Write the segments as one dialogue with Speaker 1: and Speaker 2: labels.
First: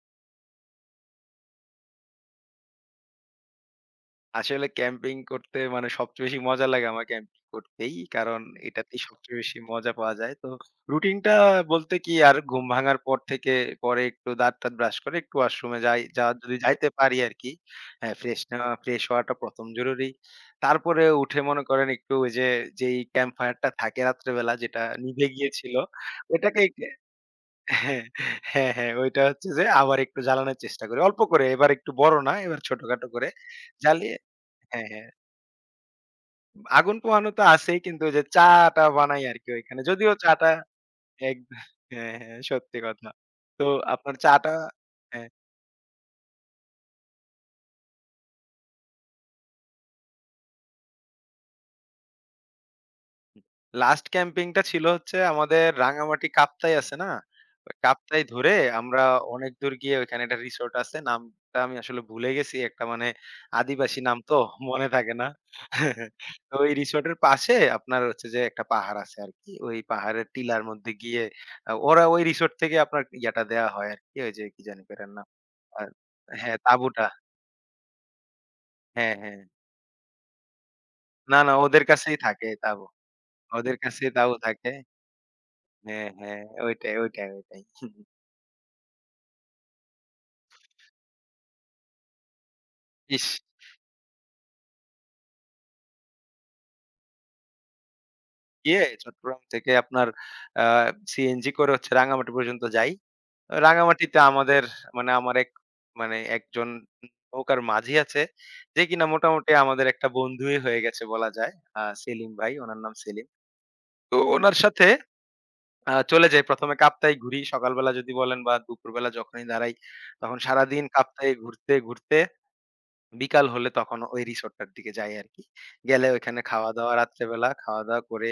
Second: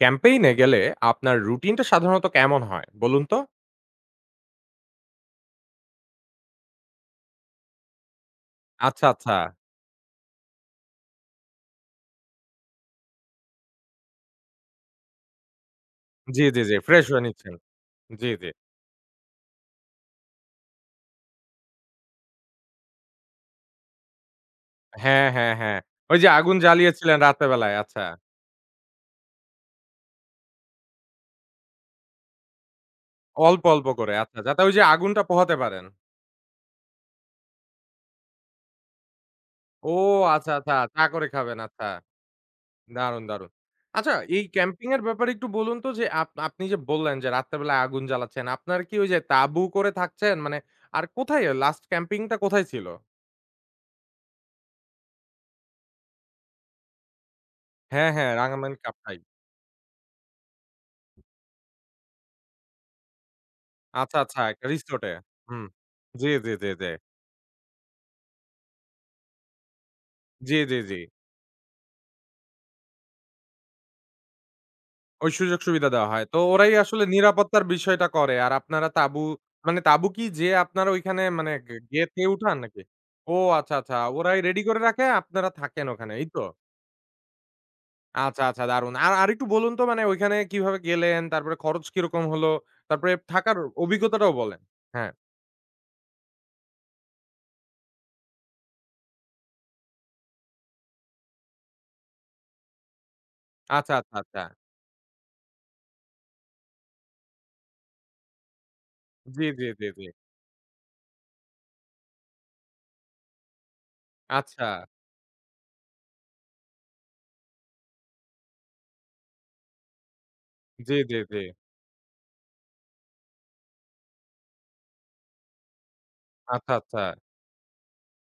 Speaker 1: ক্যাম্পেইনে গেলে আপনার রুটিনটা সাধারণত কেমন হয় বলুন তো?
Speaker 2: আসলে ক্যাম্পিং করতে মানে সবচেয়ে বেশি মজা লাগে আমার ক্যাম্পিং করতেই। কারণ এটাতেই
Speaker 1: আচ্ছা, আচ্ছা।
Speaker 2: সবচেয়ে বেশি মজা পাওয়া যায়। তো রুটিনটা বলতে কি আর ঘুম ভাঙার পর থেকে পরে একটু দাঁত-টাত ব্রাশ করে একটু ওয়াশরুমে যাই। যা
Speaker 1: জি,
Speaker 2: যদি
Speaker 1: জি, জি।
Speaker 2: যাইতে
Speaker 1: ফ্রেশ
Speaker 2: পারি
Speaker 1: হয়ে
Speaker 2: আরকি।
Speaker 1: নিচ্ছেন।
Speaker 2: হ্যাঁ,
Speaker 1: জি,
Speaker 2: ফ্রেশ
Speaker 1: জি।
Speaker 2: নেওয়া ফ্রেশ হওয়াটা ১ম জরুরি। তারপরে উঠে মনে করেন একটু ওই যে যেই ক্যাম্প ফায়ারটা থাকে রাত্রেবেলা যেটা
Speaker 1: হ্যাঁ,
Speaker 2: নিভে
Speaker 1: হ্যাঁ,
Speaker 2: গিয়েছিল
Speaker 1: হ্যাঁ। ওই যে আগুন
Speaker 2: ওটাকে কে
Speaker 1: জ্বালিয়েছিলেন রাতের বেলায়।
Speaker 2: হ্যাঁ,
Speaker 1: আচ্ছা।
Speaker 2: হ্যাঁ, হ্যাঁ, ওইটা হচ্ছে যে আবার একটু জ্বালানোর চেষ্টা করি। অল্প করে এবার একটু বড় না, এবার ছোটখাটো করে
Speaker 1: অল্প, অল্প করে।
Speaker 2: জ্বালিয়ে
Speaker 1: আচ্ছা, যাতে ওই যে
Speaker 2: হ্যাঁ, হ্যাঁ।
Speaker 1: আগুনটা পোহাতে পারেন।
Speaker 2: আগুন পোহানো তো আছেই কিন্তু ওই যে চা টা বানাই আরকি ওইখানে।
Speaker 1: ও
Speaker 2: যদিও চা টা
Speaker 1: আচ্ছা, আচ্ছা। চা করে
Speaker 2: এক
Speaker 1: খাবেন। আচ্ছা।
Speaker 2: হ্যাঁ, হ্যাঁ সত্যি কথা।
Speaker 1: দারুণ, দারুণ।
Speaker 2: তো
Speaker 1: আচ্ছা,
Speaker 2: আপনার চা
Speaker 1: এই
Speaker 2: টা
Speaker 1: ক্যাম্পিং এর
Speaker 2: হ্যাঁ।
Speaker 1: ব্যাপারে একটু বলুন তো যে আপনি যে বললেন যে রাত্রে বেলায় আগুন জ্বালাচ্ছেন। আপনার কি ওই যে তাঁবু করে থাকছেন? মানে আর কোথায় লাস্ট ক্যাম্পিং টা কোথায় ছিল?
Speaker 2: লাস্ট ক্যাম্পিংটা ছিল হচ্ছে আমাদের রাঙামাটি কাপ্তাই আছে না? ওই
Speaker 1: হ্যাঁ,
Speaker 2: কাপ্তাই
Speaker 1: হ্যাঁ।
Speaker 2: ধরে
Speaker 1: রাঙামাটি
Speaker 2: আমরা
Speaker 1: কাপ্তাই।
Speaker 2: অনেক দূর গিয়ে ওইখানে একটা রিসোর্ট আছে। নামটা আমি আসলে ভুলে গেছি। একটা মানে আদিবাসী
Speaker 1: আচ্ছা,
Speaker 2: নাম তো
Speaker 1: আচ্ছা একটা
Speaker 2: মনে
Speaker 1: রিসোর্ট এ।
Speaker 2: থাকে না।
Speaker 1: হুম। জি, জি,
Speaker 2: তো
Speaker 1: জি,
Speaker 2: ওই
Speaker 1: জি।
Speaker 2: রিসোর্টের পাশে আপনার হচ্ছে যে একটা পাহাড় আছে আরকি। ওই পাহাড়ের
Speaker 1: জি,
Speaker 2: টিলার
Speaker 1: জি,
Speaker 2: মধ্যে
Speaker 1: জি।
Speaker 2: গিয়ে ওরা ওই রিসোর্ট থেকে আপনার ইয়াটা দেয়া হয় আরকি। ওই যে কি জানি এটার নাম?
Speaker 1: ওই সুযোগ
Speaker 2: আর
Speaker 1: সুবিধা দেওয়া হয়। তো
Speaker 2: হ্যাঁ,
Speaker 1: ওরাই আসলে
Speaker 2: তাঁবুটা।
Speaker 1: নিরাপত্তার বিষয়টা করে। আর আপনারা
Speaker 2: হ্যাঁ,
Speaker 1: তাঁবু
Speaker 2: হ্যাঁ।
Speaker 1: মানে তাঁবু কি যে আপনারা ওইখানে
Speaker 2: না,
Speaker 1: মানে
Speaker 2: না
Speaker 1: গে
Speaker 2: ওদের কাছেই
Speaker 1: গেতে
Speaker 2: থাকে
Speaker 1: উঠান নাকি?
Speaker 2: তাঁবু।
Speaker 1: ও আচ্ছা,
Speaker 2: ওদের
Speaker 1: আচ্ছা।
Speaker 2: কাছেই তাঁবু
Speaker 1: ওরাই রেডি
Speaker 2: থাকে।
Speaker 1: করে রাখে, আপনারা থাকেন
Speaker 2: হ্যাঁ,
Speaker 1: ওখানে, এই
Speaker 2: হ্যাঁ।
Speaker 1: তো?
Speaker 2: ওইটাই, ওইটাই, ওইটাই।
Speaker 1: আচ্ছা, আচ্ছা দারুণ। আর আরেকটু বলুন তো মানে ওইখানে কিভাবে গেলেন? তারপরে খরচ কিরকম হলো? তারপরে
Speaker 2: ইস!
Speaker 1: থাকার অভিজ্ঞতাটাও বলেন। হ্যাঁ।
Speaker 2: গিয়ে চট্টগ্রাম থেকে আপনার আ সিএনজি করে হচ্ছে রাঙামাটি পর্যন্ত যাই।
Speaker 1: আচ্ছা, আচ্ছা,
Speaker 2: রাঙামাটিতে
Speaker 1: আচ্ছা।
Speaker 2: আমাদের মানে আমার এক মানে একজন নৌকার মাঝি আছে যে কিনা
Speaker 1: জি,
Speaker 2: মোটামুটি
Speaker 1: জি,
Speaker 2: আমাদের
Speaker 1: জি, জি।
Speaker 2: একটা বন্ধুই হয়ে গেছে বলা যায়। সেলিম ভাই, উনার নাম সেলিম। তো উনার
Speaker 1: আচ্ছা।
Speaker 2: সাথে চলে যাই ১ম এ কাপ্তাই ঘুরি। সকালবেলা যদি বলেন বা দুপুরবেলা যখনই দাঁড়াই তখন সারাদিন
Speaker 1: জি, জি,
Speaker 2: কাপ্তাই
Speaker 1: জি।
Speaker 2: ঘুরতে, ঘুরতে বিকাল হলে তখন ওই রিসোর্টটার দিকে যাই আরকি। গেলে ওইখানে
Speaker 1: আচ্ছা,
Speaker 2: খাওয়া-দাওয়া
Speaker 1: আচ্ছা।
Speaker 2: রাত্রেবেলা খাওয়া-দাওয়া করে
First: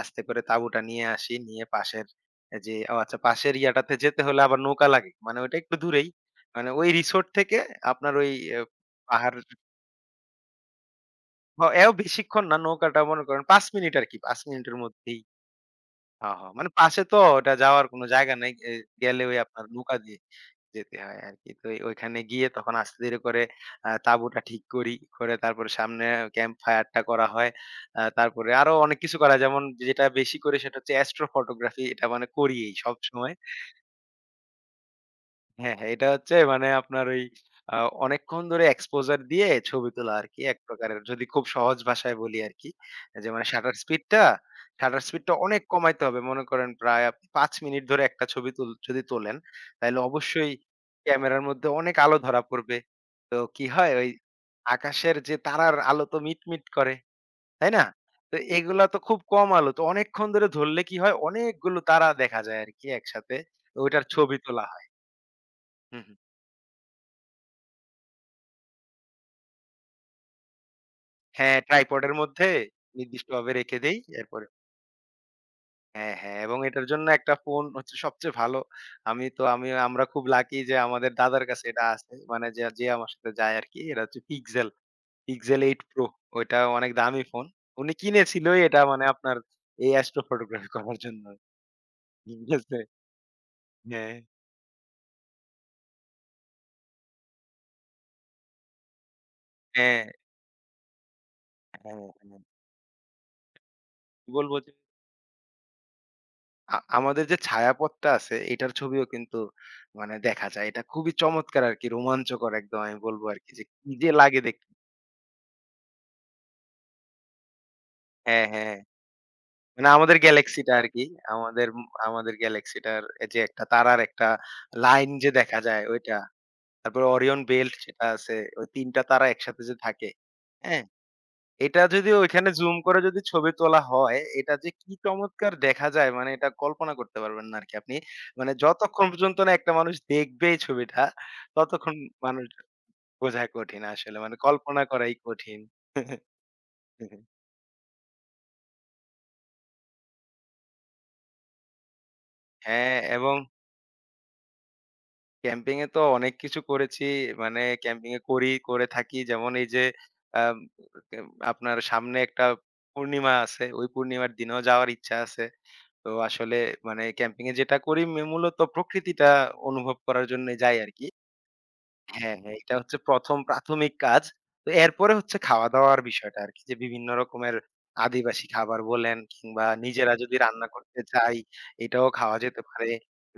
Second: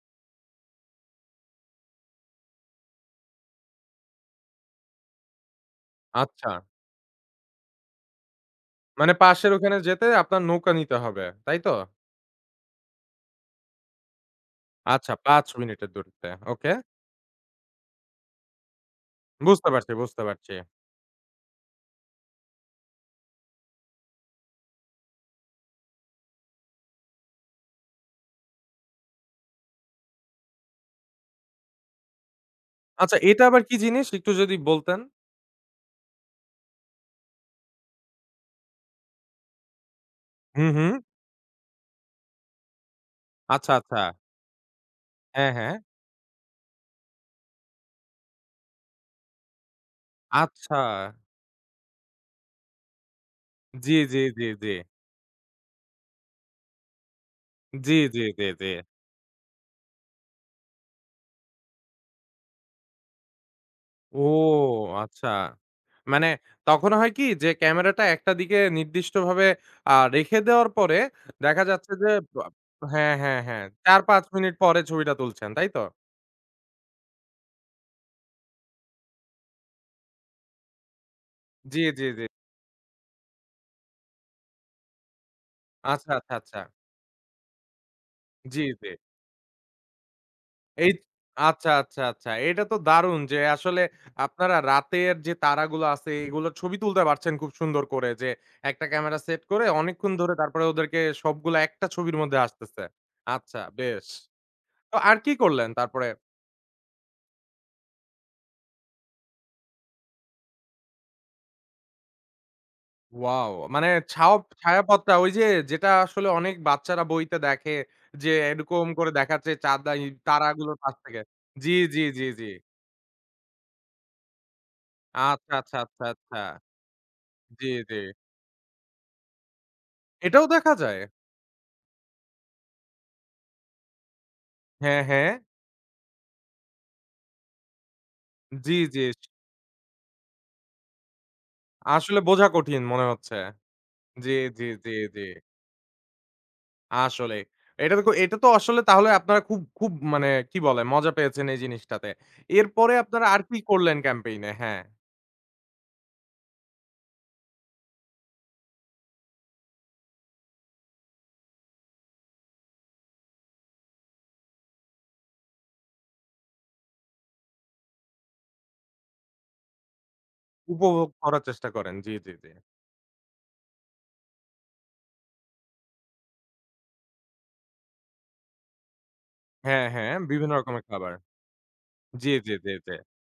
Speaker 2: আস্তে করে তাঁবুটা নিয়ে আসি। নিয়ে পাশের এ যে ও আচ্ছা পাশের ইয়াটাতে যেতে হলে আবার নৌকা লাগে। মানে ওইটা একটু দূরেই।
Speaker 1: আচ্ছা।
Speaker 2: মানে ওই রিসোর্ট থেকে আপনার ওই এ
Speaker 1: মানে
Speaker 2: পাহাড়
Speaker 1: পাশের ওখানে যেতে আপনার নৌকা নিতে হবে, তাই তো?
Speaker 2: এও বেশিক্ষণ না নৌকাটা মনে করেন ৫ মিনিট আরকি। ৫ মিনিটের
Speaker 1: আচ্ছা
Speaker 2: মধ্যেই
Speaker 1: ৫ মিনিটের
Speaker 2: হা,
Speaker 1: দূরত্বে।
Speaker 2: হা। মানে
Speaker 1: ওকে।
Speaker 2: পাশে তো ওটা যাওয়ার কোনো জায়গা নাই। গেলে ওই আপনার
Speaker 1: বুঝতে পারছি,
Speaker 2: নৌকা দিয়ে
Speaker 1: বুঝতে পারছি।
Speaker 2: যেতে হয় আরকি। তো এই ওইখানে গিয়ে তখন আস্তে ধীরে করে তাঁবুটা ঠিক করি। করে তারপরে সামনে ক্যাম্প ফায়ারটা করা হয়। তারপরে আরো অনেক কিছু করা হয়, যেমন যেটা বেশি করি সেটা হচ্ছে অ্যাস্ট্রো ফটোগ্রাফি এটা মানে করি এই
Speaker 1: আচ্ছা
Speaker 2: সবসময়।
Speaker 1: এটা আবার কি জিনিস একটু যদি বলতেন?
Speaker 2: হ্যাঁ, হ্যাঁ। এটা হচ্ছে মানে আপনার ওই আ অনেকক্ষণ ধরে exposure দিয়ে ছবি তোলা আরকি এক
Speaker 1: হুম, হুম।
Speaker 2: প্রকারের। যদি খুব সহজ ভাষায় বলি আরকি। যে মানে
Speaker 1: আচ্ছা, আচ্ছা।
Speaker 2: shutter speed টা
Speaker 1: হ্যাঁ,
Speaker 2: অনেক
Speaker 1: হ্যাঁ।
Speaker 2: কমাইতে হবে। মনে করেন প্রায় আপনি ৫ মিনিট ধরে একটা ছবি তুল যদি তোলেন, তাইলে অবশ্যই
Speaker 1: আচ্ছা।
Speaker 2: ক্যামেরার মধ্যে অনেক আলো ধরা পড়বে। তো কি হয়
Speaker 1: জি,
Speaker 2: ওই
Speaker 1: জি, জি, জি।
Speaker 2: আকাশের যে তারার আলো তো মিটমিট করে, তাই না?
Speaker 1: জি, জি,
Speaker 2: তো
Speaker 1: জি, জি।
Speaker 2: এগুলা তো খুব কম আলো। তো অনেকক্ষণ ধরে ধরলে কি হয় অনেকগুলো তারা দেখা যায় আরকি একসাথে। তো ওইটার
Speaker 1: ও
Speaker 2: ছবি তোলা হয়।
Speaker 1: আচ্ছা।
Speaker 2: হু, হু।
Speaker 1: মানে তখন হয় কি যে ক্যামেরাটা একটা দিকে নির্দিষ্টভাবে রেখে দেওয়ার পরে
Speaker 2: হ্যাঁ,
Speaker 1: দেখা যাচ্ছে যে
Speaker 2: ট্রাইপডের
Speaker 1: বা
Speaker 2: মধ্যে
Speaker 1: হ্যাঁ, হ্যাঁ,
Speaker 2: নির্দিষ্টভাবে
Speaker 1: হ্যাঁ।
Speaker 2: রেখে দেই।
Speaker 1: ৪-৫
Speaker 2: এরপরে
Speaker 1: মিনিট পরে ছবিটা তুলছেন, তাই তো?
Speaker 2: হ্যাঁ, হ্যাঁ এবং এটার জন্য একটা ফোন হচ্ছে সবচেয়ে ভালো। আমি তো আমি আমরা খুব লাকি যে আমাদের দাদার কাছে
Speaker 1: জি,
Speaker 2: এটা
Speaker 1: জি,
Speaker 2: আছে।
Speaker 1: জি।
Speaker 2: মানে যে আমার সাথে যায় আরকি। এটা হচ্ছে Pixel, Pixel 8 Pro।
Speaker 1: আচ্ছা, আচ্ছা, আচ্ছা।
Speaker 2: ওইটা অনেক দামি ফোন। উনি
Speaker 1: জি,
Speaker 2: কিনেছিলই এটা
Speaker 1: জি।
Speaker 2: মানে আপনার এই অ্যাস্ট্রো ফটোগ্রাফি
Speaker 1: এই
Speaker 2: করার জন্য।
Speaker 1: আচ্ছা, আচ্ছা, আচ্ছা।
Speaker 2: ঠিক
Speaker 1: এটা তো
Speaker 2: আছে?
Speaker 1: দারুণ যে আসলে
Speaker 2: হ্যাঁ,
Speaker 1: আপনারা রাতের যে তারাগুলো আছে এগুলোর ছবি তুলতে পারছেন খুব সুন্দর করে যে একটা ক্যামেরা সেট করে
Speaker 2: হ্যাঁ,
Speaker 1: অনেকক্ষণ ধরে তারপরে ওদেরকে সবগুলা একটা
Speaker 2: হ্যাঁ,
Speaker 1: ছবির মধ্যে
Speaker 2: হ্যাঁ।
Speaker 1: আসতেছে। আচ্ছা বেশ।
Speaker 2: বলব যে
Speaker 1: তো আর কি করলেন তারপরে?
Speaker 2: আমাদের যে ছায়াপথটা আছে এটার ছবিও কিন্তু মানে দেখা যায়। এটা খুবই চমৎকার আরকি রোমাঞ্চকর একদম আমি বলবো আরকি
Speaker 1: ওয়াও!
Speaker 2: যে
Speaker 1: মানে
Speaker 2: কি যে
Speaker 1: ছাও
Speaker 2: লাগে দেখ
Speaker 1: ছায়াপথটা ওই যে যেটা আসলে অনেক বাচ্চারা বইতে দেখে যে
Speaker 2: হ্যাঁ, হ্যাঁ।
Speaker 1: এরকম করে দেখাচ্ছে
Speaker 2: মানে
Speaker 1: চাঁদা ই
Speaker 2: আমাদের গ্যালাক্সিটা
Speaker 1: তারাগুলোর পাশ
Speaker 2: আরকি।
Speaker 1: থেকে।
Speaker 2: আমাদের
Speaker 1: জি, জি, জি,
Speaker 2: আমাদের
Speaker 1: জি।
Speaker 2: গ্যালাক্সিটার যে একটা তারার একটা লাইন যে
Speaker 1: আচ্ছা,
Speaker 2: দেখা
Speaker 1: আচ্ছা,
Speaker 2: যায়
Speaker 1: আচ্ছা,
Speaker 2: ওইটা।
Speaker 1: আচ্ছা।
Speaker 2: তারপরে ওরিয়ন
Speaker 1: জি,
Speaker 2: বেল্ট
Speaker 1: জি।
Speaker 2: সেটা আছে। ওই ৩ টা তারা একসাথে যে থাকে।
Speaker 1: এটাও দেখা
Speaker 2: হ্যাঁ?
Speaker 1: যায়?
Speaker 2: এটা যদি ওইখানে জুম করে যদি ছবি তোলা হয়, এটা যে কি
Speaker 1: হ্যাঁ, হ্যাঁ।
Speaker 2: চমৎকার দেখা যায় মানে এটা কল্পনা করতে পারবেন না আরকি আপনি। মানে
Speaker 1: জি, জি।
Speaker 2: যতক্ষণ পর্যন্ত না একটা মানুষ দেখবে এই ছবিটা, ততক্ষণ
Speaker 1: আসলে বোঝা
Speaker 2: মানুষ
Speaker 1: কঠিন মনে হচ্ছে।
Speaker 2: বোঝা কঠিন আসলে।
Speaker 1: জি,
Speaker 2: মানে
Speaker 1: জি,
Speaker 2: কল্পনা
Speaker 1: জি,
Speaker 2: করাই
Speaker 1: জি।
Speaker 2: কঠিন।
Speaker 1: আসলে। এটা তো আসলে তাহলে আপনারা খুব, খুব মানে কি বলে মজা পেয়েছেন এই জিনিসটাতে। এরপরে
Speaker 2: হ্যাঁ,
Speaker 1: আপনারা
Speaker 2: এবং
Speaker 1: আর কি করলেন ক্যাম্পেইন এ? হ্যাঁ,
Speaker 2: ক্যাম্পিং এ তো অনেক কিছু করেছি। মানে ক্যাম্পিং এ করি, করে থাকি। যেমন এই যে আম আপনার সামনে একটা পূর্ণিমা আছে। ওই পূর্ণিমার দিনেও যাওয়ার ইচ্ছা আছে। তো আসলে মানে ক্যাম্পিং এ যেটা করি মূলত প্রকৃতিটা অনুভব করার জন্য যাই আরকি।
Speaker 1: উপভোগ করার চেষ্টা করেন। জি, জি,
Speaker 2: হ্যাঁ,
Speaker 1: জি।
Speaker 2: হ্যাঁ, এটা হচ্ছে ১ম প্রাথমিক কাজ। তো এরপরে হচ্ছে খাওয়া-দাওয়ার বিষয়টা আরকি যে বিভিন্ন রকমের আদিবাসী খাবার বলেন কিংবা
Speaker 1: হ্যাঁ, হ্যাঁ,
Speaker 2: নিজেরা যদি
Speaker 1: বিভিন্ন
Speaker 2: রান্না
Speaker 1: রকমের
Speaker 2: করতে
Speaker 1: খাবার।
Speaker 2: চাই এটাও
Speaker 1: জি,
Speaker 2: খাওয়া
Speaker 1: জি,
Speaker 2: যেতে
Speaker 1: জি,
Speaker 2: পারে।
Speaker 1: জি।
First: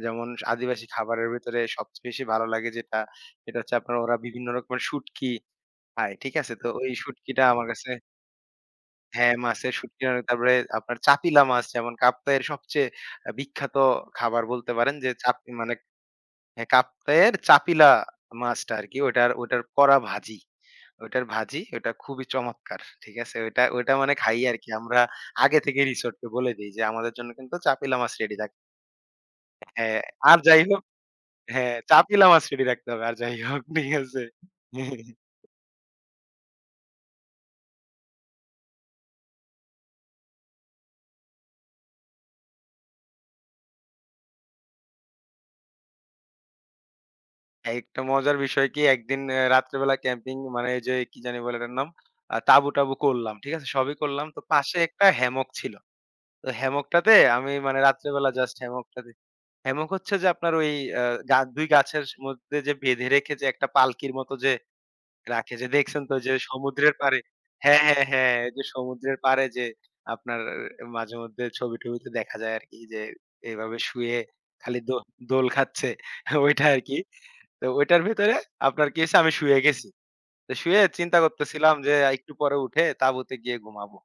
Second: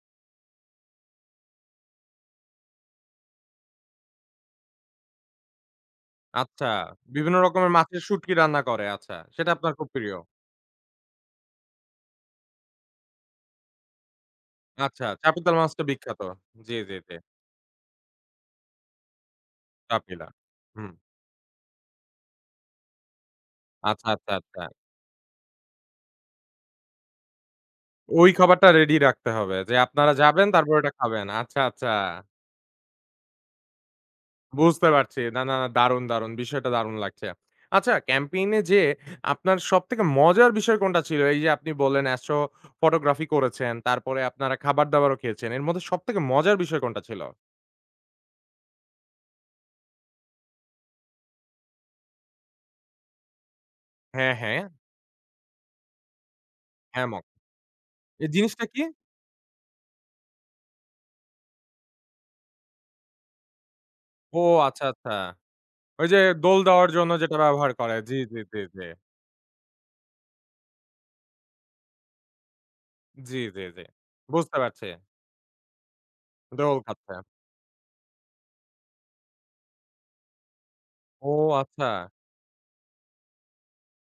Speaker 2: যেমন আদিবাসী খাবারের ভেতরে সবচেয়ে বেশি ভালো লাগে যেটা, সেটা হচ্ছে আপনার ওরা বিভিন্ন রকমের শুটকি খায়। ঠিক আছে?
Speaker 1: আচ্ছা,
Speaker 2: তো ওই
Speaker 1: বিভিন্ন
Speaker 2: শুটকিটা আমার
Speaker 1: রকমের
Speaker 2: কাছে
Speaker 1: মাছের শুঁটকি রান্না করে। আচ্ছা,
Speaker 2: হ্যাঁ,
Speaker 1: সেটা আপনার
Speaker 2: মাছের
Speaker 1: খুব
Speaker 2: শুটকি
Speaker 1: প্রিয়।
Speaker 2: মানে তারপরে আপনার চাপিলা মাছ যেমন কাপ্তাইয়ের সবচেয়ে বিখ্যাত খাবার বলতে পারেন
Speaker 1: আচ্ছা,
Speaker 2: যে চাপ
Speaker 1: চাপিতাল
Speaker 2: মানে
Speaker 1: মাছটা বিখ্যাত।
Speaker 2: হ্যাঁ,
Speaker 1: জি, জি, জি।
Speaker 2: কাপ্তাইয়ের চাপিলা মাছটা আরকি ওটার ওটার করা
Speaker 1: চাপিলা।
Speaker 2: ভাজি।
Speaker 1: হুম।
Speaker 2: ওটার ভাজি ওটা খুবই চমৎকার। ঠিক আছে? ওইটা ওইটা
Speaker 1: আচ্ছা,
Speaker 2: মানে
Speaker 1: আচ্ছা,
Speaker 2: খাই
Speaker 1: আচ্ছা।
Speaker 2: আরকি আমরা আগে থেকে রিসোর্টকে বলে দেই যে আমাদের জন্য কিন্তু চাপিলা মাছ
Speaker 1: ওই
Speaker 2: রেডি রাখতে
Speaker 1: খাবারটা রেডি রাখতে হবে যে
Speaker 2: হ্যাঁ,
Speaker 1: আপনারা
Speaker 2: আর
Speaker 1: যাবেন
Speaker 2: যাই
Speaker 1: তারপর
Speaker 2: হোক
Speaker 1: এটা খাবেন। আচ্ছা,
Speaker 2: হ্যাঁ,
Speaker 1: আচ্ছা।
Speaker 2: চাপিলা মাছ রেডি রাখতে হবে আর যাই হোক। ঠিক আছে?
Speaker 1: বুঝতে পারছি। না, না, না দারুণ, দারুণ। বিষয়টা দারুণ লাগছে। আচ্ছা ক্যাম্পেইন এ যেয়ে আপনার সবথেকে মজার বিষয় কোনটা ছিল? এই যে আপনি বললেন অ্যাস্ট্রো ফটোগ্রাফি করেছেন, তারপরে আপনারা খাবার-দাবারও খেয়েছেন। এর মধ্যে সবথেকে মজার বিষয় কোনটা ছিল?
Speaker 2: একটা মজার বিষয় কি একদিন রাত্রেবেলা ক্যাম্পিং মানে এই যে কি জানি বলে এটার নাম? তাঁবু-টাবু করলাম। ঠিক আছে? সবই করলাম।
Speaker 1: হ্যাঁ,
Speaker 2: তো
Speaker 1: হ্যাঁ,
Speaker 2: পাশে একটা হ্যামক ছিল। তো হ্যামকটাতে
Speaker 1: হ্যামক।
Speaker 2: আমি মানে
Speaker 1: এই
Speaker 2: রাত্রেবেলা জাস্ট
Speaker 1: জিনিসটা কি?
Speaker 2: হ্যামকটাতে হ্যামক হচ্ছে যে আপনার ওই আ গা ২ গাছের মধ্যে যে বেঁধে রেখে যে একটা পালকির মতো
Speaker 1: ও
Speaker 2: যে
Speaker 1: আচ্ছা, আচ্ছা।
Speaker 2: রাখে যে দেখছেন
Speaker 1: ওই
Speaker 2: তো
Speaker 1: যে
Speaker 2: যে
Speaker 1: দোল দেওয়ার
Speaker 2: সমুদ্রের
Speaker 1: জন্য
Speaker 2: পাড়ে
Speaker 1: যেটা ব্যবহার
Speaker 2: হ্যাঁ,
Speaker 1: করে।
Speaker 2: হ্যাঁ,
Speaker 1: জি,
Speaker 2: হ্যাঁ।
Speaker 1: জি,
Speaker 2: ওই
Speaker 1: জি,
Speaker 2: যে
Speaker 1: জি।
Speaker 2: সমুদ্রের পাড়ে যে আপনার মাঝেমধ্যে ছবি-টবিতে দেখা যায় আরকি যে
Speaker 1: জি, জি,
Speaker 2: এভাবে
Speaker 1: জি।
Speaker 2: শুয়ে
Speaker 1: বুঝতে
Speaker 2: খালি
Speaker 1: পারছি।
Speaker 2: দো দোল খাচ্ছে ওইটা
Speaker 1: দোল
Speaker 2: আরকি।
Speaker 1: খাচ্ছে।
Speaker 2: তো ওইটার ভেতরে আপনার কি হইছে আমি শুয়ে গেছি। তো শুয়ে চিন্তা
Speaker 1: ও
Speaker 2: করতেছিলাম
Speaker 1: আচ্ছা।
Speaker 2: যে একটু পরে উঠে তাঁবুতে গিয়ে ঘুমাবো।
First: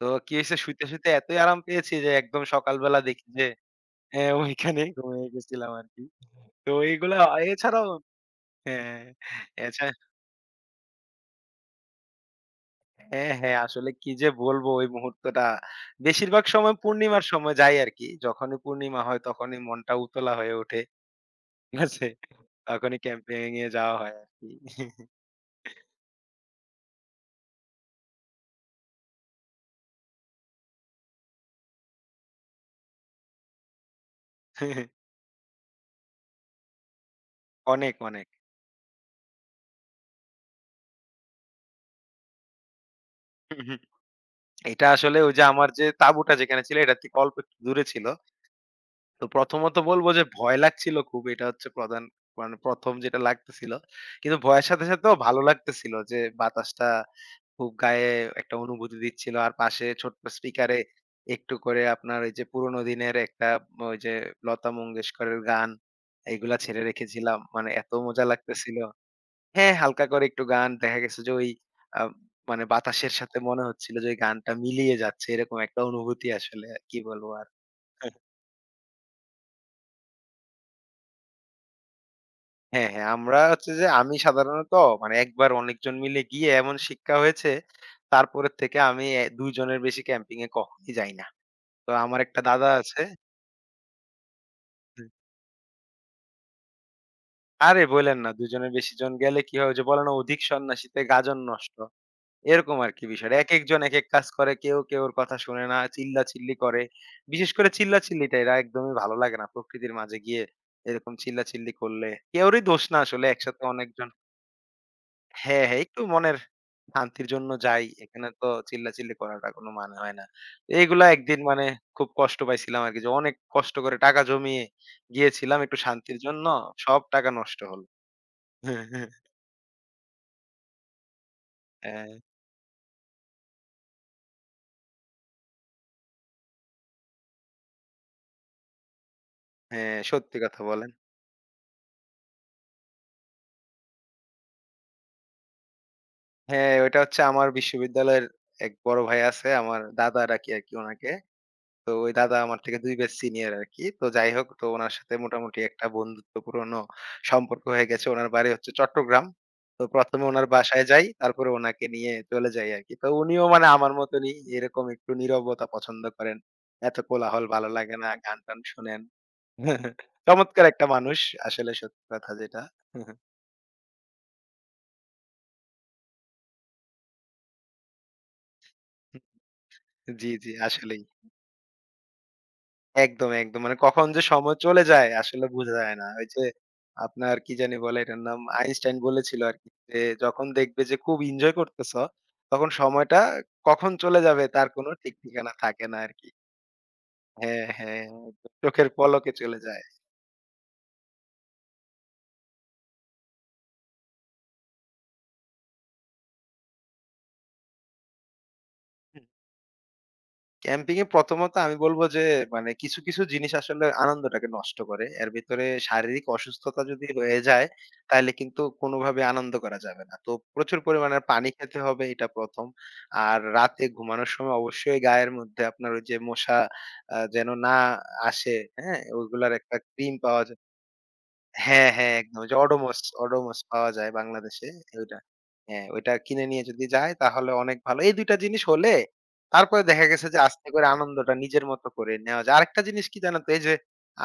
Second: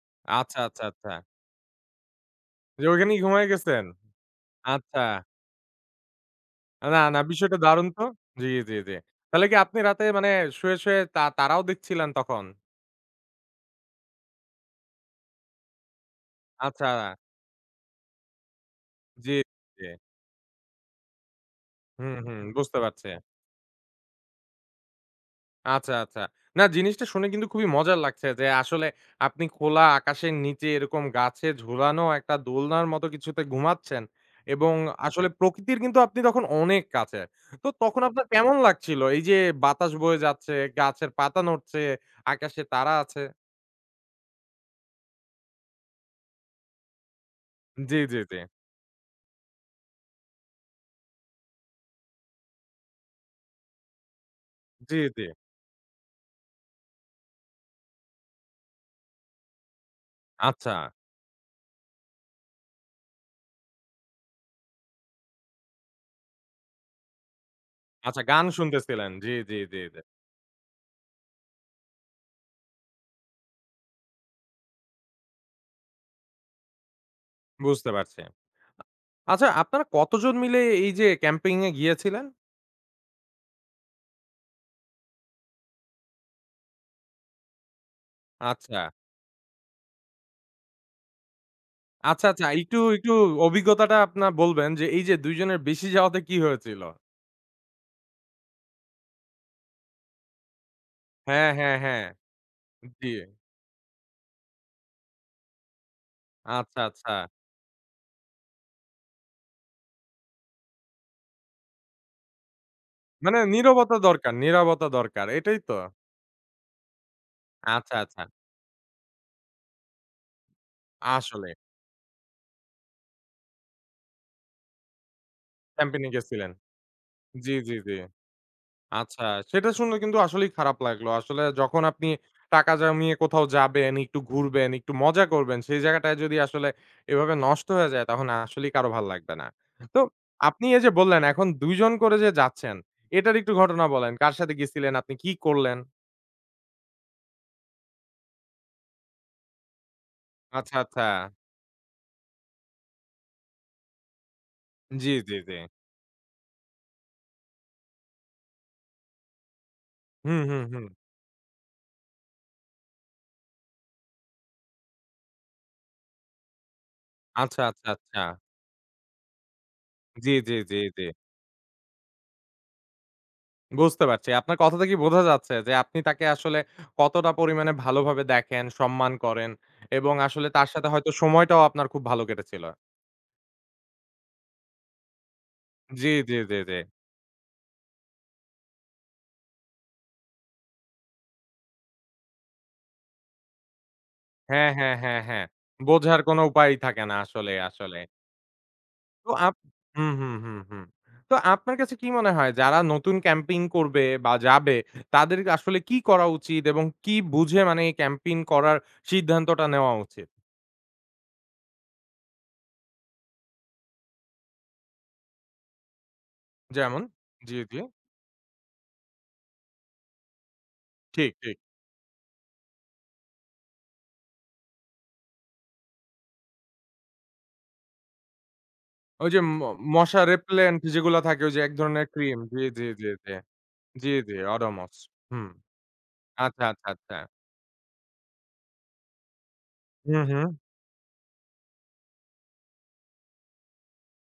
Speaker 2: তো কি হইছে
Speaker 1: আচ্ছা, আচ্ছা,
Speaker 2: শুইতে, শুইতে
Speaker 1: আচ্ছা।
Speaker 2: এতই আরাম পেয়েছি যে একদম
Speaker 1: যে
Speaker 2: সকালবেলা
Speaker 1: ওইখানেই
Speaker 2: দেখি যে
Speaker 1: ঘুমায়ে গেছেন?
Speaker 2: হ্যাঁ, ওইখানেই
Speaker 1: আচ্ছা।
Speaker 2: ঘুমিয়ে গেছিলাম আরকি। তো
Speaker 1: না,
Speaker 2: এইগুলা
Speaker 1: না বিষয়টা
Speaker 2: এছাড়াও
Speaker 1: দারুণ তো। জি, জি, জি।
Speaker 2: হ্যাঁ,
Speaker 1: তাহলে কি আপনি
Speaker 2: এছাড়া
Speaker 1: রাতে মানে শুয়ে, শুয়ে তারাও দেখছিলেন তখন?
Speaker 2: হ্যাঁ, হ্যাঁ, আসলে কি যে বলবো ওই মুহূর্তটা বেশিরভাগ সময়
Speaker 1: আচ্ছা।
Speaker 2: পূর্ণিমার সময় যাই আরকি। যখনই পূর্ণিমা হয়
Speaker 1: জি,
Speaker 2: তখনই
Speaker 1: জি।
Speaker 2: মনটা উতলা হয়ে ওঠে। ঠিক আছে?
Speaker 1: হুম, হুম বুঝতে
Speaker 2: তখনই
Speaker 1: পারছি।
Speaker 2: ক্যাম্পিং এ যাওয়া হয় আরকি।
Speaker 1: আচ্ছা, আচ্ছা। না জিনিসটা শুনে কিন্তু খুবই মজার লাগছে যে আসলে আপনি খোলা আকাশের নিচে এরকম গাছে ঝুলানো একটা দোলনার মতো কিছুতে ঘুমাচ্ছেন এবং আসলে প্রকৃতির কিন্তু আপনি তখন অনেক কাছে। তো
Speaker 2: অনেক,
Speaker 1: তখন আপনার
Speaker 2: অনেক।
Speaker 1: কেমন লাগছিল? এই যে বাতাস বয়ে যাচ্ছে, গাছের পাতা নড়ছে, আকাশে তারা আছে।
Speaker 2: এটা আসলে ওই যে আমার যে তাঁবুটা যেখানে ছিল এটার থেকে অল্প একটু দূরে
Speaker 1: জি,
Speaker 2: ছিল।
Speaker 1: জি, জি।
Speaker 2: তো প্রথমত বলবো যে ভয় লাগছিল খুব। এটা হচ্ছে প্রধান মানে ১ম যেটা লাগতেছিল। কিন্তু ভয়ের সাথে,
Speaker 1: জি,
Speaker 2: সাথেও
Speaker 1: জি।
Speaker 2: ভালো লাগতেছিল যে বাতাসটা খুব গায়ে একটা অনুভূতি দিচ্ছিল। আর পাশে ছোট্ট
Speaker 1: আচ্ছা,
Speaker 2: স্পিকারে একটু করে আপনার ওই যে পুরোনো দিনের একটা ওই যে লতা মঙ্গেশকরের গান এগুলা ছেড়ে রেখেছিলাম। মানে এত
Speaker 1: আচ্ছা
Speaker 2: মজা
Speaker 1: গান
Speaker 2: লাগতেছিল।
Speaker 1: শুনতেছিলেন। জি, জি,
Speaker 2: হ্যাঁ,
Speaker 1: জি, জি।
Speaker 2: হালকা করে একটু গান দেখা গেছে যে ওই আ মানে বাতাসের সাথে মনে হচ্ছিল যে ওই গানটা মিলিয়ে যাচ্ছে এরকম একটা অনুভূতি আসলে আর কি বলবো আর।
Speaker 1: বুঝতে পারছি। আচ্ছা আপনারা কতজন মিলে এই যে ক্যাম্পিং এ গিয়েছিলেন?
Speaker 2: হ্যাঁ, হ্যাঁ, আমরা হচ্ছে যে আমি সাধারণত মানে একবার অনেকজন মিলে গিয়ে এমন শিক্ষা হয়েছে, তারপরের
Speaker 1: আচ্ছা।
Speaker 2: থেকে আমি ২ জনের বেশি ক্যাম্পিং এ কখনোই যাই না। তো আমার
Speaker 1: আচ্ছা,
Speaker 2: একটা
Speaker 1: আচ্ছা।
Speaker 2: দাদা
Speaker 1: একটু,
Speaker 2: আছে
Speaker 1: একটু অভিজ্ঞতাটা আপনার বলবেন যে এই
Speaker 2: হুম।
Speaker 1: যে ২ জনের বেশি যাওয়াতে কি হয়েছিল?
Speaker 2: আরে বইলেন না ২ জনের বেশি জন গেলে কি হয়? ওই যে বলে না অধিক সন্ন্যাসীতে গাজন
Speaker 1: হ্যাঁ, হ্যাঁ,
Speaker 2: নষ্ট।
Speaker 1: হ্যাঁ।
Speaker 2: এরকম আরকি
Speaker 1: জি।
Speaker 2: বিষয়টা। একেকজন একেক কাজ করে। কেউ কেউর কথা শোনে না, চিল্লাচিল্লি
Speaker 1: আচ্ছা,
Speaker 2: করে।
Speaker 1: আচ্ছা।
Speaker 2: বিশেষ করে চিল্লাচিল্লিটা এরা একদমই ভালো লাগে না। প্রকৃতির মাঝে গিয়ে এরকম চিল্লাচিল্লি করলে। কেউরই দোষ না আসলে
Speaker 1: মানে
Speaker 2: একসাথে
Speaker 1: নীরবতা
Speaker 2: অনেকজন
Speaker 1: দরকার, নীরবতা দরকার। এটাই
Speaker 2: হ্যাঁ,
Speaker 1: তো?
Speaker 2: হ্যাঁ, একটু মনের শান্তির জন্য যাই।
Speaker 1: আচ্ছা, আচ্ছা।
Speaker 2: এখানে তো চিল্লাচিল্লি করাটা কোনো মানে হয় না। তো এইগুলা একদিন
Speaker 1: আসলে
Speaker 2: মানে খুব কষ্ট পাইছিলাম আরকি যে অনেক কষ্ট করে টাকা জমিয়ে গিয়েছিলাম একটু
Speaker 1: ক্যাম্পেইন এ
Speaker 2: শান্তির জন্য।
Speaker 1: গেছিলেন।
Speaker 2: সব টাকা
Speaker 1: জি,
Speaker 2: নষ্ট
Speaker 1: জি,
Speaker 2: হলো।
Speaker 1: জি। আচ্ছা, সেটা শুনে কিন্তু আসলেই খারাপ লাগলো। আসলে যখন আপনি
Speaker 2: হ্যাঁ,
Speaker 1: টাকা জমিয়ে কোথাও যাবেন, একটু ঘুরবেন, একটু মজা করবেন, সেই জায়গাটায় যদি আসলে এভাবে নষ্ট হয়ে যায়, তখন আসলেই কারো ভাল লাগবে না।
Speaker 2: হ্যাঁ,
Speaker 1: তো
Speaker 2: সত্যি কথা
Speaker 1: আপনি এই
Speaker 2: বলেন।
Speaker 1: যে বললেন, এখন ২ জন করে যে যাচ্ছেন, এটার একটু ঘটনা বলেন। কার সাথে গেছিলেন? আপনি কি করলেন?
Speaker 2: হ্যাঁ, ওইটা হচ্ছে আমার বিশ্ববিদ্যালয়ের এক বড় ভাই আছে। আমার দাদা ডাকি আরকি
Speaker 1: আচ্ছা, আচ্ছা।
Speaker 2: উনাকে। তো ওই দাদা আমার থেকে ২ ব্যাচ সিনিয়র আরকি। তো যাই হোক তো উনার
Speaker 1: জি,
Speaker 2: সাথে
Speaker 1: জি, জি।
Speaker 2: মোটামুটি একটা বন্ধুত্বপূর্ণ সম্পর্ক হয়ে গেছে। উনার বাড়ি হচ্ছে চট্টগ্রাম। তো ১ম এ
Speaker 1: হুম,
Speaker 2: উনার
Speaker 1: হুম,
Speaker 2: বাসায়
Speaker 1: হুম।
Speaker 2: যাই, তারপরে উনাকে নিয়ে চলে যাই আরকি। তো উনিও মানে আমার মতনই এরকম একটু নীরবতা পছন্দ করেন। এত কোলাহল
Speaker 1: আচ্ছা,
Speaker 2: ভালো
Speaker 1: আচ্ছা,
Speaker 2: লাগে না।
Speaker 1: আচ্ছা।
Speaker 2: গান-টান শোনেন।
Speaker 1: জি, জি,
Speaker 2: চমৎকার
Speaker 1: জি,
Speaker 2: একটা
Speaker 1: জি।
Speaker 2: মানুষ আসলে সত্যি কথা যেটা।
Speaker 1: বুঝতে পারছি। আপনার কথা থেকেই বোঝা যাচ্ছে যে আপনি তাকে আসলে কতটা পরিমাণে ভালোভাবে দেখেন, সম্মান করেন এবং
Speaker 2: জি,
Speaker 1: আসলে
Speaker 2: জি
Speaker 1: তার সাথে
Speaker 2: আসলেই।
Speaker 1: হয়তো সময়টাও আপনার খুব ভালো কেটেছিল।
Speaker 2: একদম, একদম। মানে কখন যে সময় চলে যায় আসলে বোঝা যায় না।
Speaker 1: জি,
Speaker 2: ওই
Speaker 1: জি,
Speaker 2: যে
Speaker 1: জি, জি।
Speaker 2: আপনার কি জানি বলে এটার নাম আইনস্টাইন বলেছিল আরকি যে, "যখন দেখবে যে খুব এনজয় করতেছ, তখন সময়টা কখন চলে যাবে তার
Speaker 1: হ্যাঁ,
Speaker 2: কোনো
Speaker 1: হ্যাঁ,
Speaker 2: ঠিক
Speaker 1: হ্যাঁ, হ্যাঁ।
Speaker 2: ঠিকানা থাকে না"
Speaker 1: বোঝার
Speaker 2: আরকি।
Speaker 1: কোনো উপায়ই থাকে না আসলে,
Speaker 2: হ্যাঁ, হ্যাঁ, হ্যাঁ,
Speaker 1: আসলে।
Speaker 2: একদম চোখের
Speaker 1: তো
Speaker 2: পলকে
Speaker 1: আপ
Speaker 2: চলে যায়।
Speaker 1: হুম, হুম, হুম, হুম। তো আপনার কাছে কি মনে হয় যারা নতুন ক্যাম্পেইন করবে বা যাবে তাদের আসলে কি করা উচিত এবং কি বুঝে মানে এই ক্যাম্পেইন করার সিদ্ধান্তটা নেওয়া উচিত?
Speaker 2: ক্যাম্পিং এ প্রথমত আমি বলব যে মানে কিছু জিনিস আসলে আনন্দটাকে নষ্ট করে। এর ভিতরে শারীরিক অসুস্থতা
Speaker 1: যেমন?
Speaker 2: যদি হয়ে
Speaker 1: জি,
Speaker 2: যায়,
Speaker 1: জি।
Speaker 2: তাইলে কিন্তু কোনোভাবে আনন্দ করা যাবে না। তো প্রচুর পরিমাণে
Speaker 1: ঠিক,
Speaker 2: পানি
Speaker 1: ঠিক।
Speaker 2: খেতে হবে এটা ১ম। আর রাতে ঘুমানোর সময় অবশ্যই গায়ের মধ্যে আপনার ওই যে মশা যেন না আসে, হ্যাঁ?
Speaker 1: ওই যে
Speaker 2: ওগুলার একটা ক্রিম
Speaker 1: মশা
Speaker 2: পাওয়া যায়।
Speaker 1: রেপেলেন্ট যেগুলা থাকে ওই যে এক
Speaker 2: হ্যাঁ,
Speaker 1: ধরনের
Speaker 2: হ্যাঁ, একদম।
Speaker 1: ক্রিম।
Speaker 2: ওই যে
Speaker 1: জি, জি, জি, জি।
Speaker 2: Odomos পাওয়া
Speaker 1: জি,
Speaker 2: যায়
Speaker 1: জি,
Speaker 2: বাংলাদেশে
Speaker 1: Odomos
Speaker 2: ওইটা।
Speaker 1: হুম।
Speaker 2: হ্যাঁ, ওইটা কিনে নিয়ে
Speaker 1: আচ্ছা,
Speaker 2: যদি
Speaker 1: আচ্ছা,
Speaker 2: যায়
Speaker 1: আচ্ছা।
Speaker 2: তাহলে অনেক ভালো। এই ২ টা জিনিস হলে তারপরে দেখা
Speaker 1: হুম,
Speaker 2: গেছে যে
Speaker 1: হুম।
Speaker 2: আস্তে করে আনন্দটা নিজের মতো করে নেওয়া যায়। আরেকটা জিনিস কি জানো তো? এই যে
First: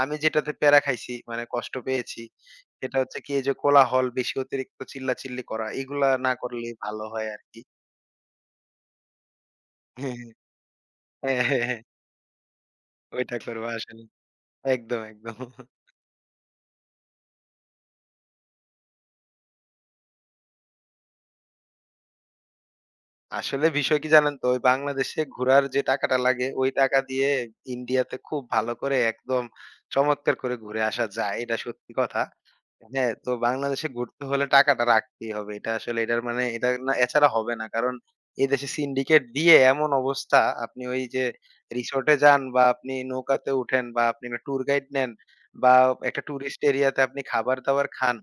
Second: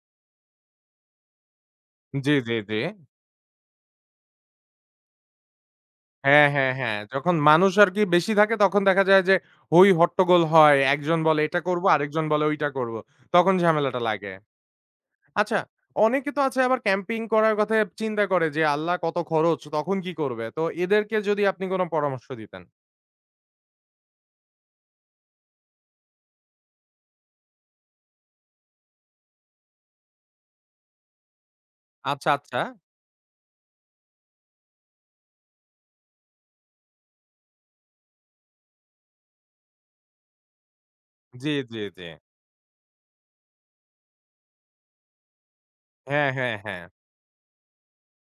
Speaker 2: আমি যেটাতে প্যারা খাইছি মানে কষ্ট পেয়েছি,
Speaker 1: জি, জি, জি।
Speaker 2: সেটা হচ্ছে কি এই যে কোলাহল বেশি অতিরিক্ত চিল্লাচিল্লি করা এগুলা না
Speaker 1: হ্যাঁ, হ্যাঁ,
Speaker 2: করলেই
Speaker 1: হ্যাঁ।
Speaker 2: ভালো হয়
Speaker 1: যখন
Speaker 2: আরকি।
Speaker 1: মানুষ আরকি বেশি থাকে তখন দেখা যায় যে হৈ
Speaker 2: হ্যাঁ, হ্যাঁ,
Speaker 1: হট্টগোল হয়। একজন বলে
Speaker 2: হ্যাঁ,
Speaker 1: এটা
Speaker 2: হ্যাঁ, হ্যাঁ,
Speaker 1: করব, আরেকজন বলে ওইটা করব।
Speaker 2: ওইটা
Speaker 1: তখন
Speaker 2: করবো
Speaker 1: ঝামেলাটা
Speaker 2: আসলে।
Speaker 1: লাগে।
Speaker 2: একদম, একদম।
Speaker 1: আচ্ছা, অনেকে তো আছে আবার ক্যাম্পিং করার কথা চিন্তা করে যে আল্লাহ কত খরচ, তখন কি করবে? তো এদেরকে যদি আপনি কোন পরামর্শ দিতেন?
Speaker 2: আসলে বিষয় কি জানেন তো? ওই বাংলাদেশে ঘুরার যে টাকাটা লাগে, ওই টাকা দিয়ে ইন্ডিয়াতে খুব ভালো করে একদম চমৎকার করে ঘুরে আসা যায়। এটা সত্যি কথা।
Speaker 1: আচ্ছা, আচ্ছা।
Speaker 2: হ্যাঁ, তো বাংলাদেশে ঘুরতে হলে টাকাটা রাখতেই হবে। এটা আসলে এটার মানে এটা না এছাড়া হবে না। কারণ এদেশে সিন্ডিকেট দিয়ে এমন অবস্থা, আপনি ওই যে
Speaker 1: জি, জি, জি।
Speaker 2: রিসোর্টে যান বা আপনি নৌকাতে উঠেন বা আপনি একটা ট্যুর গাইড নেন বা একটা
Speaker 1: হ্যাঁ, হ্যাঁ,
Speaker 2: টুরিস্ট
Speaker 1: হ্যাঁ।
Speaker 2: এরিয়াতে আপনি খাবার-দাবার খান।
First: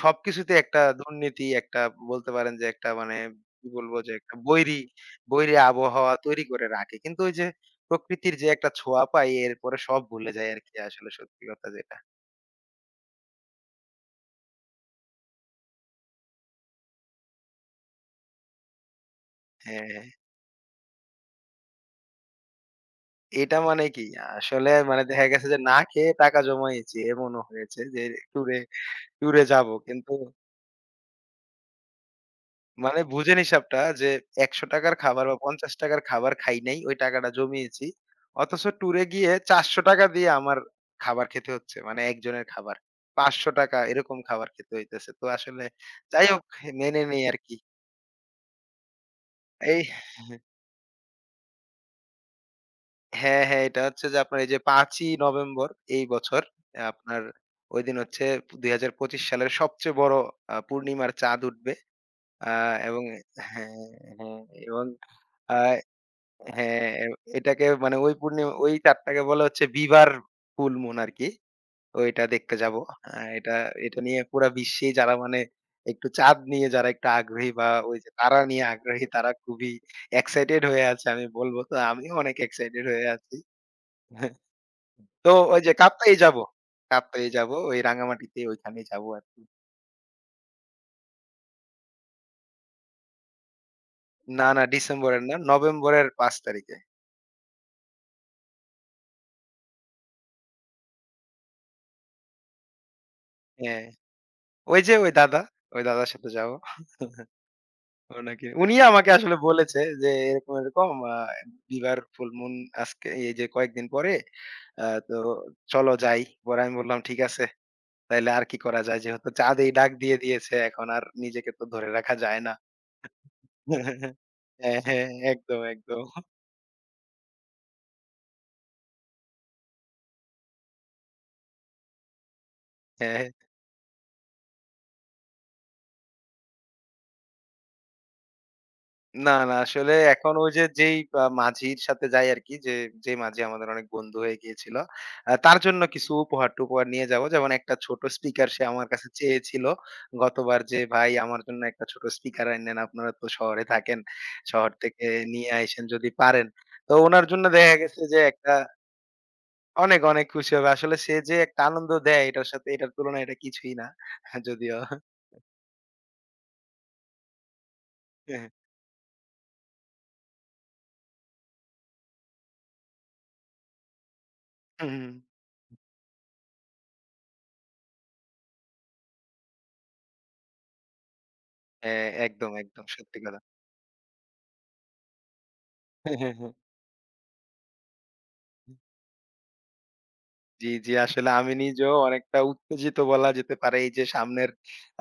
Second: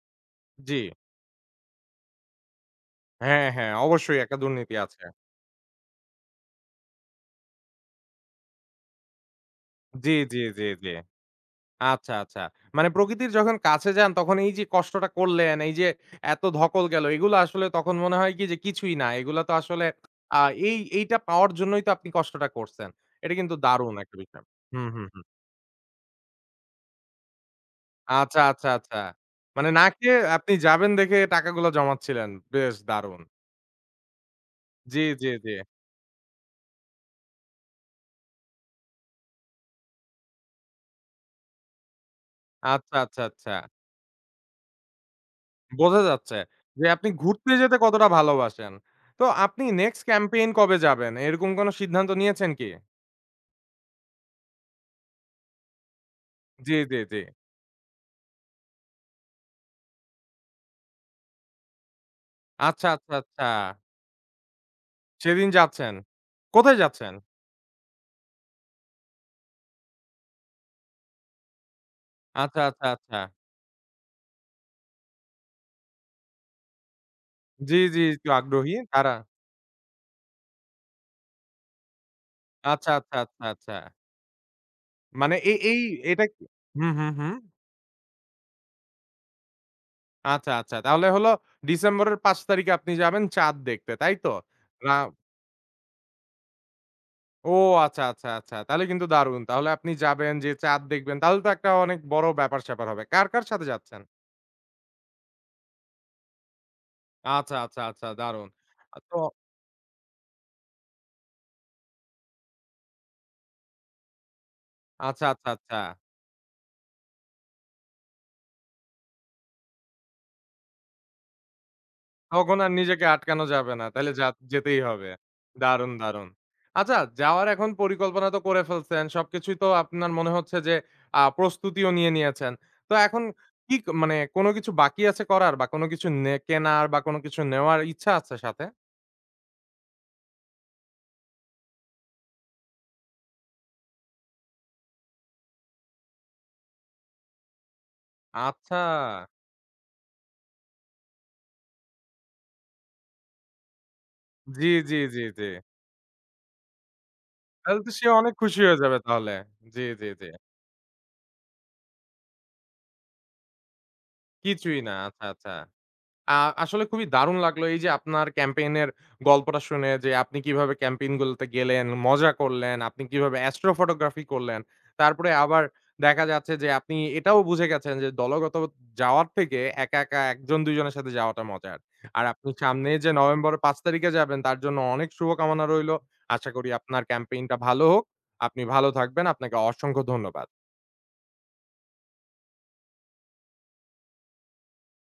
Speaker 2: সবকিছুতে
Speaker 1: জি।
Speaker 2: একটা দুর্নীতি একটা বলতে পারেন যে একটা মানে
Speaker 1: হ্যাঁ,
Speaker 2: কি
Speaker 1: হ্যাঁ,
Speaker 2: বলবো যে
Speaker 1: অবশ্যই
Speaker 2: একটা
Speaker 1: একটা দুর্নীতি আছে।
Speaker 2: বৈরী আবহাওয়া তৈরি করে রাখে। কিন্তু ওই যে প্রকৃতির যে একটা ছোঁয়া পাই এরপরে সব
Speaker 1: জি,
Speaker 2: ভুলে
Speaker 1: জি,
Speaker 2: যাই
Speaker 1: জি,
Speaker 2: আরকি
Speaker 1: জি।
Speaker 2: আসলে সত্যি কথা যেটা।
Speaker 1: আচ্ছা, আচ্ছা। মানে প্রকৃতির যখন কাছে যান তখন এই যে কষ্টটা করলেন, এই যে এত ধকল গেল, এগুলো আসলে তখন মনে হয় কি যে কিছুই না। এগুলা তো আসলে
Speaker 2: হ্যাঁ, হ্যাঁ,
Speaker 1: আ এইটা পাওয়ার জন্যই তো আপনি কষ্টটা করছেন। এটা কিন্তু
Speaker 2: এটা মানে
Speaker 1: দারুণ
Speaker 2: কি
Speaker 1: একটা বিষয়।
Speaker 2: আসলে
Speaker 1: হুম,
Speaker 2: মানে
Speaker 1: হুম, হুম।
Speaker 2: দেখা গেছে যে না খেয়ে টাকা জমাইছি এমনও হয়েছে যে
Speaker 1: আচ্ছা,
Speaker 2: ট্যুরে,
Speaker 1: আচ্ছা, আচ্ছা।
Speaker 2: ট্যুরে
Speaker 1: মানে
Speaker 2: যাবো
Speaker 1: না
Speaker 2: কিন্তু
Speaker 1: খেয়ে আপনি যাবেন দেখে টাকাগুলো জমাচ্ছিলেন। বেশ
Speaker 2: মানে
Speaker 1: দারুণ।
Speaker 2: বুঝেন হিসাবটা যে ৳১০০ র
Speaker 1: জি,
Speaker 2: খাবার
Speaker 1: জি,
Speaker 2: বা
Speaker 1: জি।
Speaker 2: ৳৫০ র খাবার খাই নাই। ওই টাকাটা জমিয়েছি। অথচ ট্যুরে গিয়ে ৳৪০০ দিয়ে আমার খাবার খেতে হচ্ছে। মানে একজনের খাবার।
Speaker 1: আচ্ছা, আচ্ছা,
Speaker 2: ৳৫০০
Speaker 1: আচ্ছা।
Speaker 2: এরকম খাবার খেতে হইতেছে। তো আসলে
Speaker 1: বোঝা
Speaker 2: যাই
Speaker 1: যাচ্ছে
Speaker 2: হোক
Speaker 1: যে
Speaker 2: মেনে
Speaker 1: আপনি
Speaker 2: নেই
Speaker 1: ঘুরতে
Speaker 2: আরকি।
Speaker 1: যেতে কতটা ভালোবাসেন। তো আপনি
Speaker 2: এই
Speaker 1: নেক্সট ক্যাম্পেইন কবে যাবেন? এরকম কোন সিদ্ধান্ত নিয়েছেন কি?
Speaker 2: হ্যাঁ, হ্যাঁ, এটা হচ্ছে যে আপনার এই যে ৫ই নভেম্বর এই বছর
Speaker 1: জি, জি, জি।
Speaker 2: আপনার ওইদিন হচ্ছে ২০২৫ সালের সবচেয়ে বড় পূর্ণিমার চাঁদ উঠবে। আ
Speaker 1: আচ্ছা,
Speaker 2: এবং
Speaker 1: আচ্ছা, আচ্ছা।
Speaker 2: হ্যাঁ, হ্যাঁ, এবং
Speaker 1: সেদিন
Speaker 2: আ
Speaker 1: যাচ্ছেন। কোথায়
Speaker 2: হ্যাঁ,
Speaker 1: যাচ্ছেন?
Speaker 2: এটাকে মানে ওই পূর্ণিমা ওই চাঁদটাকে বলা হচ্ছে বিবার ফুল মুন আরকি। ওইটা দেখতে
Speaker 1: আচ্ছা,
Speaker 2: যাবো।
Speaker 1: আচ্ছা,
Speaker 2: আ
Speaker 1: আচ্ছা।
Speaker 2: এটা এটা নিয়ে পুরা বিশ্বে যারা মানে একটু চাঁদ নিয়ে যারা একটু আগ্রহী বা
Speaker 1: জি,
Speaker 2: ওই
Speaker 1: জি,
Speaker 2: যে
Speaker 1: একটু
Speaker 2: তারা নিয়ে
Speaker 1: আগ্রহী
Speaker 2: আগ্রহী
Speaker 1: তারা।
Speaker 2: তারা খুবই এক্সাইটেড হয়ে আছে আমি বলব। তো আমিও অনেক এক্সাইটেড
Speaker 1: আচ্ছা,
Speaker 2: হয়ে
Speaker 1: আচ্ছা,
Speaker 2: আছি।
Speaker 1: আচ্ছা, আচ্ছা।
Speaker 2: তো
Speaker 1: মানে এই
Speaker 2: ওই যে
Speaker 1: এই
Speaker 2: কাপ্তাই
Speaker 1: এটা
Speaker 2: যাবো।
Speaker 1: কি হুম, হুম,
Speaker 2: কাপ্তাই
Speaker 1: হুম।
Speaker 2: যাবো। ওই রাঙামাটিতে ওইখানে যাবো আরকি।
Speaker 1: আচ্ছা, আচ্ছা। তাহলে হলো ডিসেম্বরের ৫ তারিখে আপনি যাবেন চাঁদ দেখতে, তাই তো?
Speaker 2: না, না
Speaker 1: রা
Speaker 2: ডিসেম্বরের না। নভেম্বরের ৫ তারিখে।
Speaker 1: ও আচ্ছা, আচ্ছা, আচ্ছা। তাহলে কিন্তু দারুণ। তাহলে আপনি যাবেন, যেয়ে চাঁদ দেখবেন। তাহলে তো একটা অনেক বড় ব্যাপার-স্যাপার হবে। কার, কার সাথে
Speaker 2: হ্যাঁ,
Speaker 1: যাচ্ছেন?
Speaker 2: ওই যে ওই দাদা, ওই দাদার সাথে যাবো।
Speaker 1: আচ্ছা, আচ্ছা, আচ্ছা
Speaker 2: ওনাকে
Speaker 1: দারুণ।
Speaker 2: উনি
Speaker 1: আ
Speaker 2: আমাকে
Speaker 1: তো
Speaker 2: আসলে বলেছে যে এরকম আ বিবার ফুল মুন আজকে এই যে কয়েকদিন পরে তো
Speaker 1: আচ্ছা, আচ্ছা, আচ্ছা।
Speaker 2: চলো যাই। পরে আমি বললাম ঠিক আছে। তাইলে আর কি করা যায়? যেহেতু চাঁদেই ডাক দিয়ে দিয়েছে এখন আর নিজেকে তো ধরে রাখা যায় না।
Speaker 1: তখন আর নিজেকে আটকানো যাবে না। তাইলে
Speaker 2: হ্যাঁ,
Speaker 1: যেতেই
Speaker 2: হ্যাঁ,
Speaker 1: হবে।
Speaker 2: একদম,
Speaker 1: দারুণ,
Speaker 2: একদম।
Speaker 1: দারুণ। আচ্ছা, যাওয়ার এখন পরিকল্পনা তো করে ফেলছেন। সবকিছুই তো আপনার মনে হচ্ছে যে প্রস্তুতিও নিয়ে নিয়েছেন। তো
Speaker 2: হ্যাঁ।
Speaker 1: এখন
Speaker 2: হ্যাঁ।
Speaker 1: কি ক মানে কোন কিছু বাকি আছে করার বা কোন কিছু কেনার বা কোন কিছু নেওয়ার ইচ্ছা আছে সাথে?
Speaker 2: না, না আসলে এখন ওই যে যেই মাঝির সাথে যাই আরকি যে মাঝি আমাদের অনেক বন্ধু হয়ে গিয়েছিল। তার জন্য কিছু উপহার-টুপহার নিয়ে যাবো। যেমন একটা ছোট স্পিকার সে
Speaker 1: আচ্ছা।
Speaker 2: আমার কাছে চেয়েছিল গতবার যে, "ভাই আমার জন্য একটা ছোট স্পিকার আইনেন। আপনারা তো শহরে থাকেন।
Speaker 1: জি,
Speaker 2: শহর
Speaker 1: জি,
Speaker 2: থেকে
Speaker 1: জি, জি।
Speaker 2: নিয়ে আইসেন যদি পারেন।" তো উনার জন্য দেখা
Speaker 1: তাহলে তো
Speaker 2: গেছে
Speaker 1: সে
Speaker 2: যে
Speaker 1: অনেক
Speaker 2: একটা
Speaker 1: খুশি হয়ে যাবে তাহলে। জি,
Speaker 2: অনেক,
Speaker 1: জি, জি।
Speaker 2: অনেক খুশি হবে। আসলে সে যে একটা আনন্দ দেয় এটার সাথে এটার তুলনায় এটা কিছুই না। যদিও
Speaker 1: কিছুই না। আচ্ছা, আচ্ছা। আ আসলে খুবই দারুণ লাগলো এই যে আপনার ক্যাম্পেইন এর গল্পটা শুনে যে আপনি কিভাবে ক্যাম্পেইন গুলোতে গেলেন, মজা করলেন, আপনি কিভাবে অ্যাস্ট্রো ফটোগ্রাফি করলেন। তারপরে আবার দেখা যাচ্ছে যে আপনি এটাও বুঝে গেছেন যে দলগত যাওয়ার থেকে একা, একা ১ জন ২ জনের সাথে যাওয়াটা মজার।
Speaker 2: হ্যাঁ,
Speaker 1: আর আপনি
Speaker 2: একদম, একদম
Speaker 1: সামনে যে
Speaker 2: সত্যি কথা।
Speaker 1: নভেম্বরের ৫ তারিখে যাবেন তার জন্য অনেক শুভকামনা রইলো।
Speaker 2: হ্যাঁ, হ্যাঁ,
Speaker 1: আশা
Speaker 2: হ্যাঁ।
Speaker 1: করি আপনার ক্যাম্পেইনটা ভালো হোক। আপনি ভালো থাকবেন। আপনাকে অসংখ্য ধন্যবাদ।
Speaker 2: জি, জি। আসলে আমি নিজেও অনেকটা উত্তেজিত বলা যেতে পারে এই যে সামনের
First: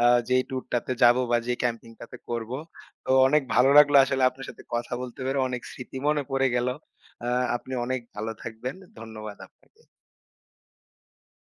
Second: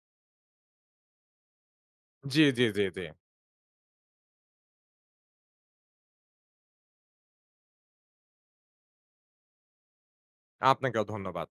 Speaker 2: যেই ট্যুরটাতে যাবো বা যে ক্যাম্পিং টাতে
Speaker 1: জি,
Speaker 2: করবো।
Speaker 1: জি, জি, জি।
Speaker 2: তো অনেক ভালো লাগলো আসলে আপনার সাথে কথা বলতে পেরে। অনেক স্মৃতি মনে পড়ে গেল। আ আপনি অনেক ভালো থাকবেন। ধন্যবাদ আপনাকে।
Speaker 1: আপনাকেও ধন্যবাদ।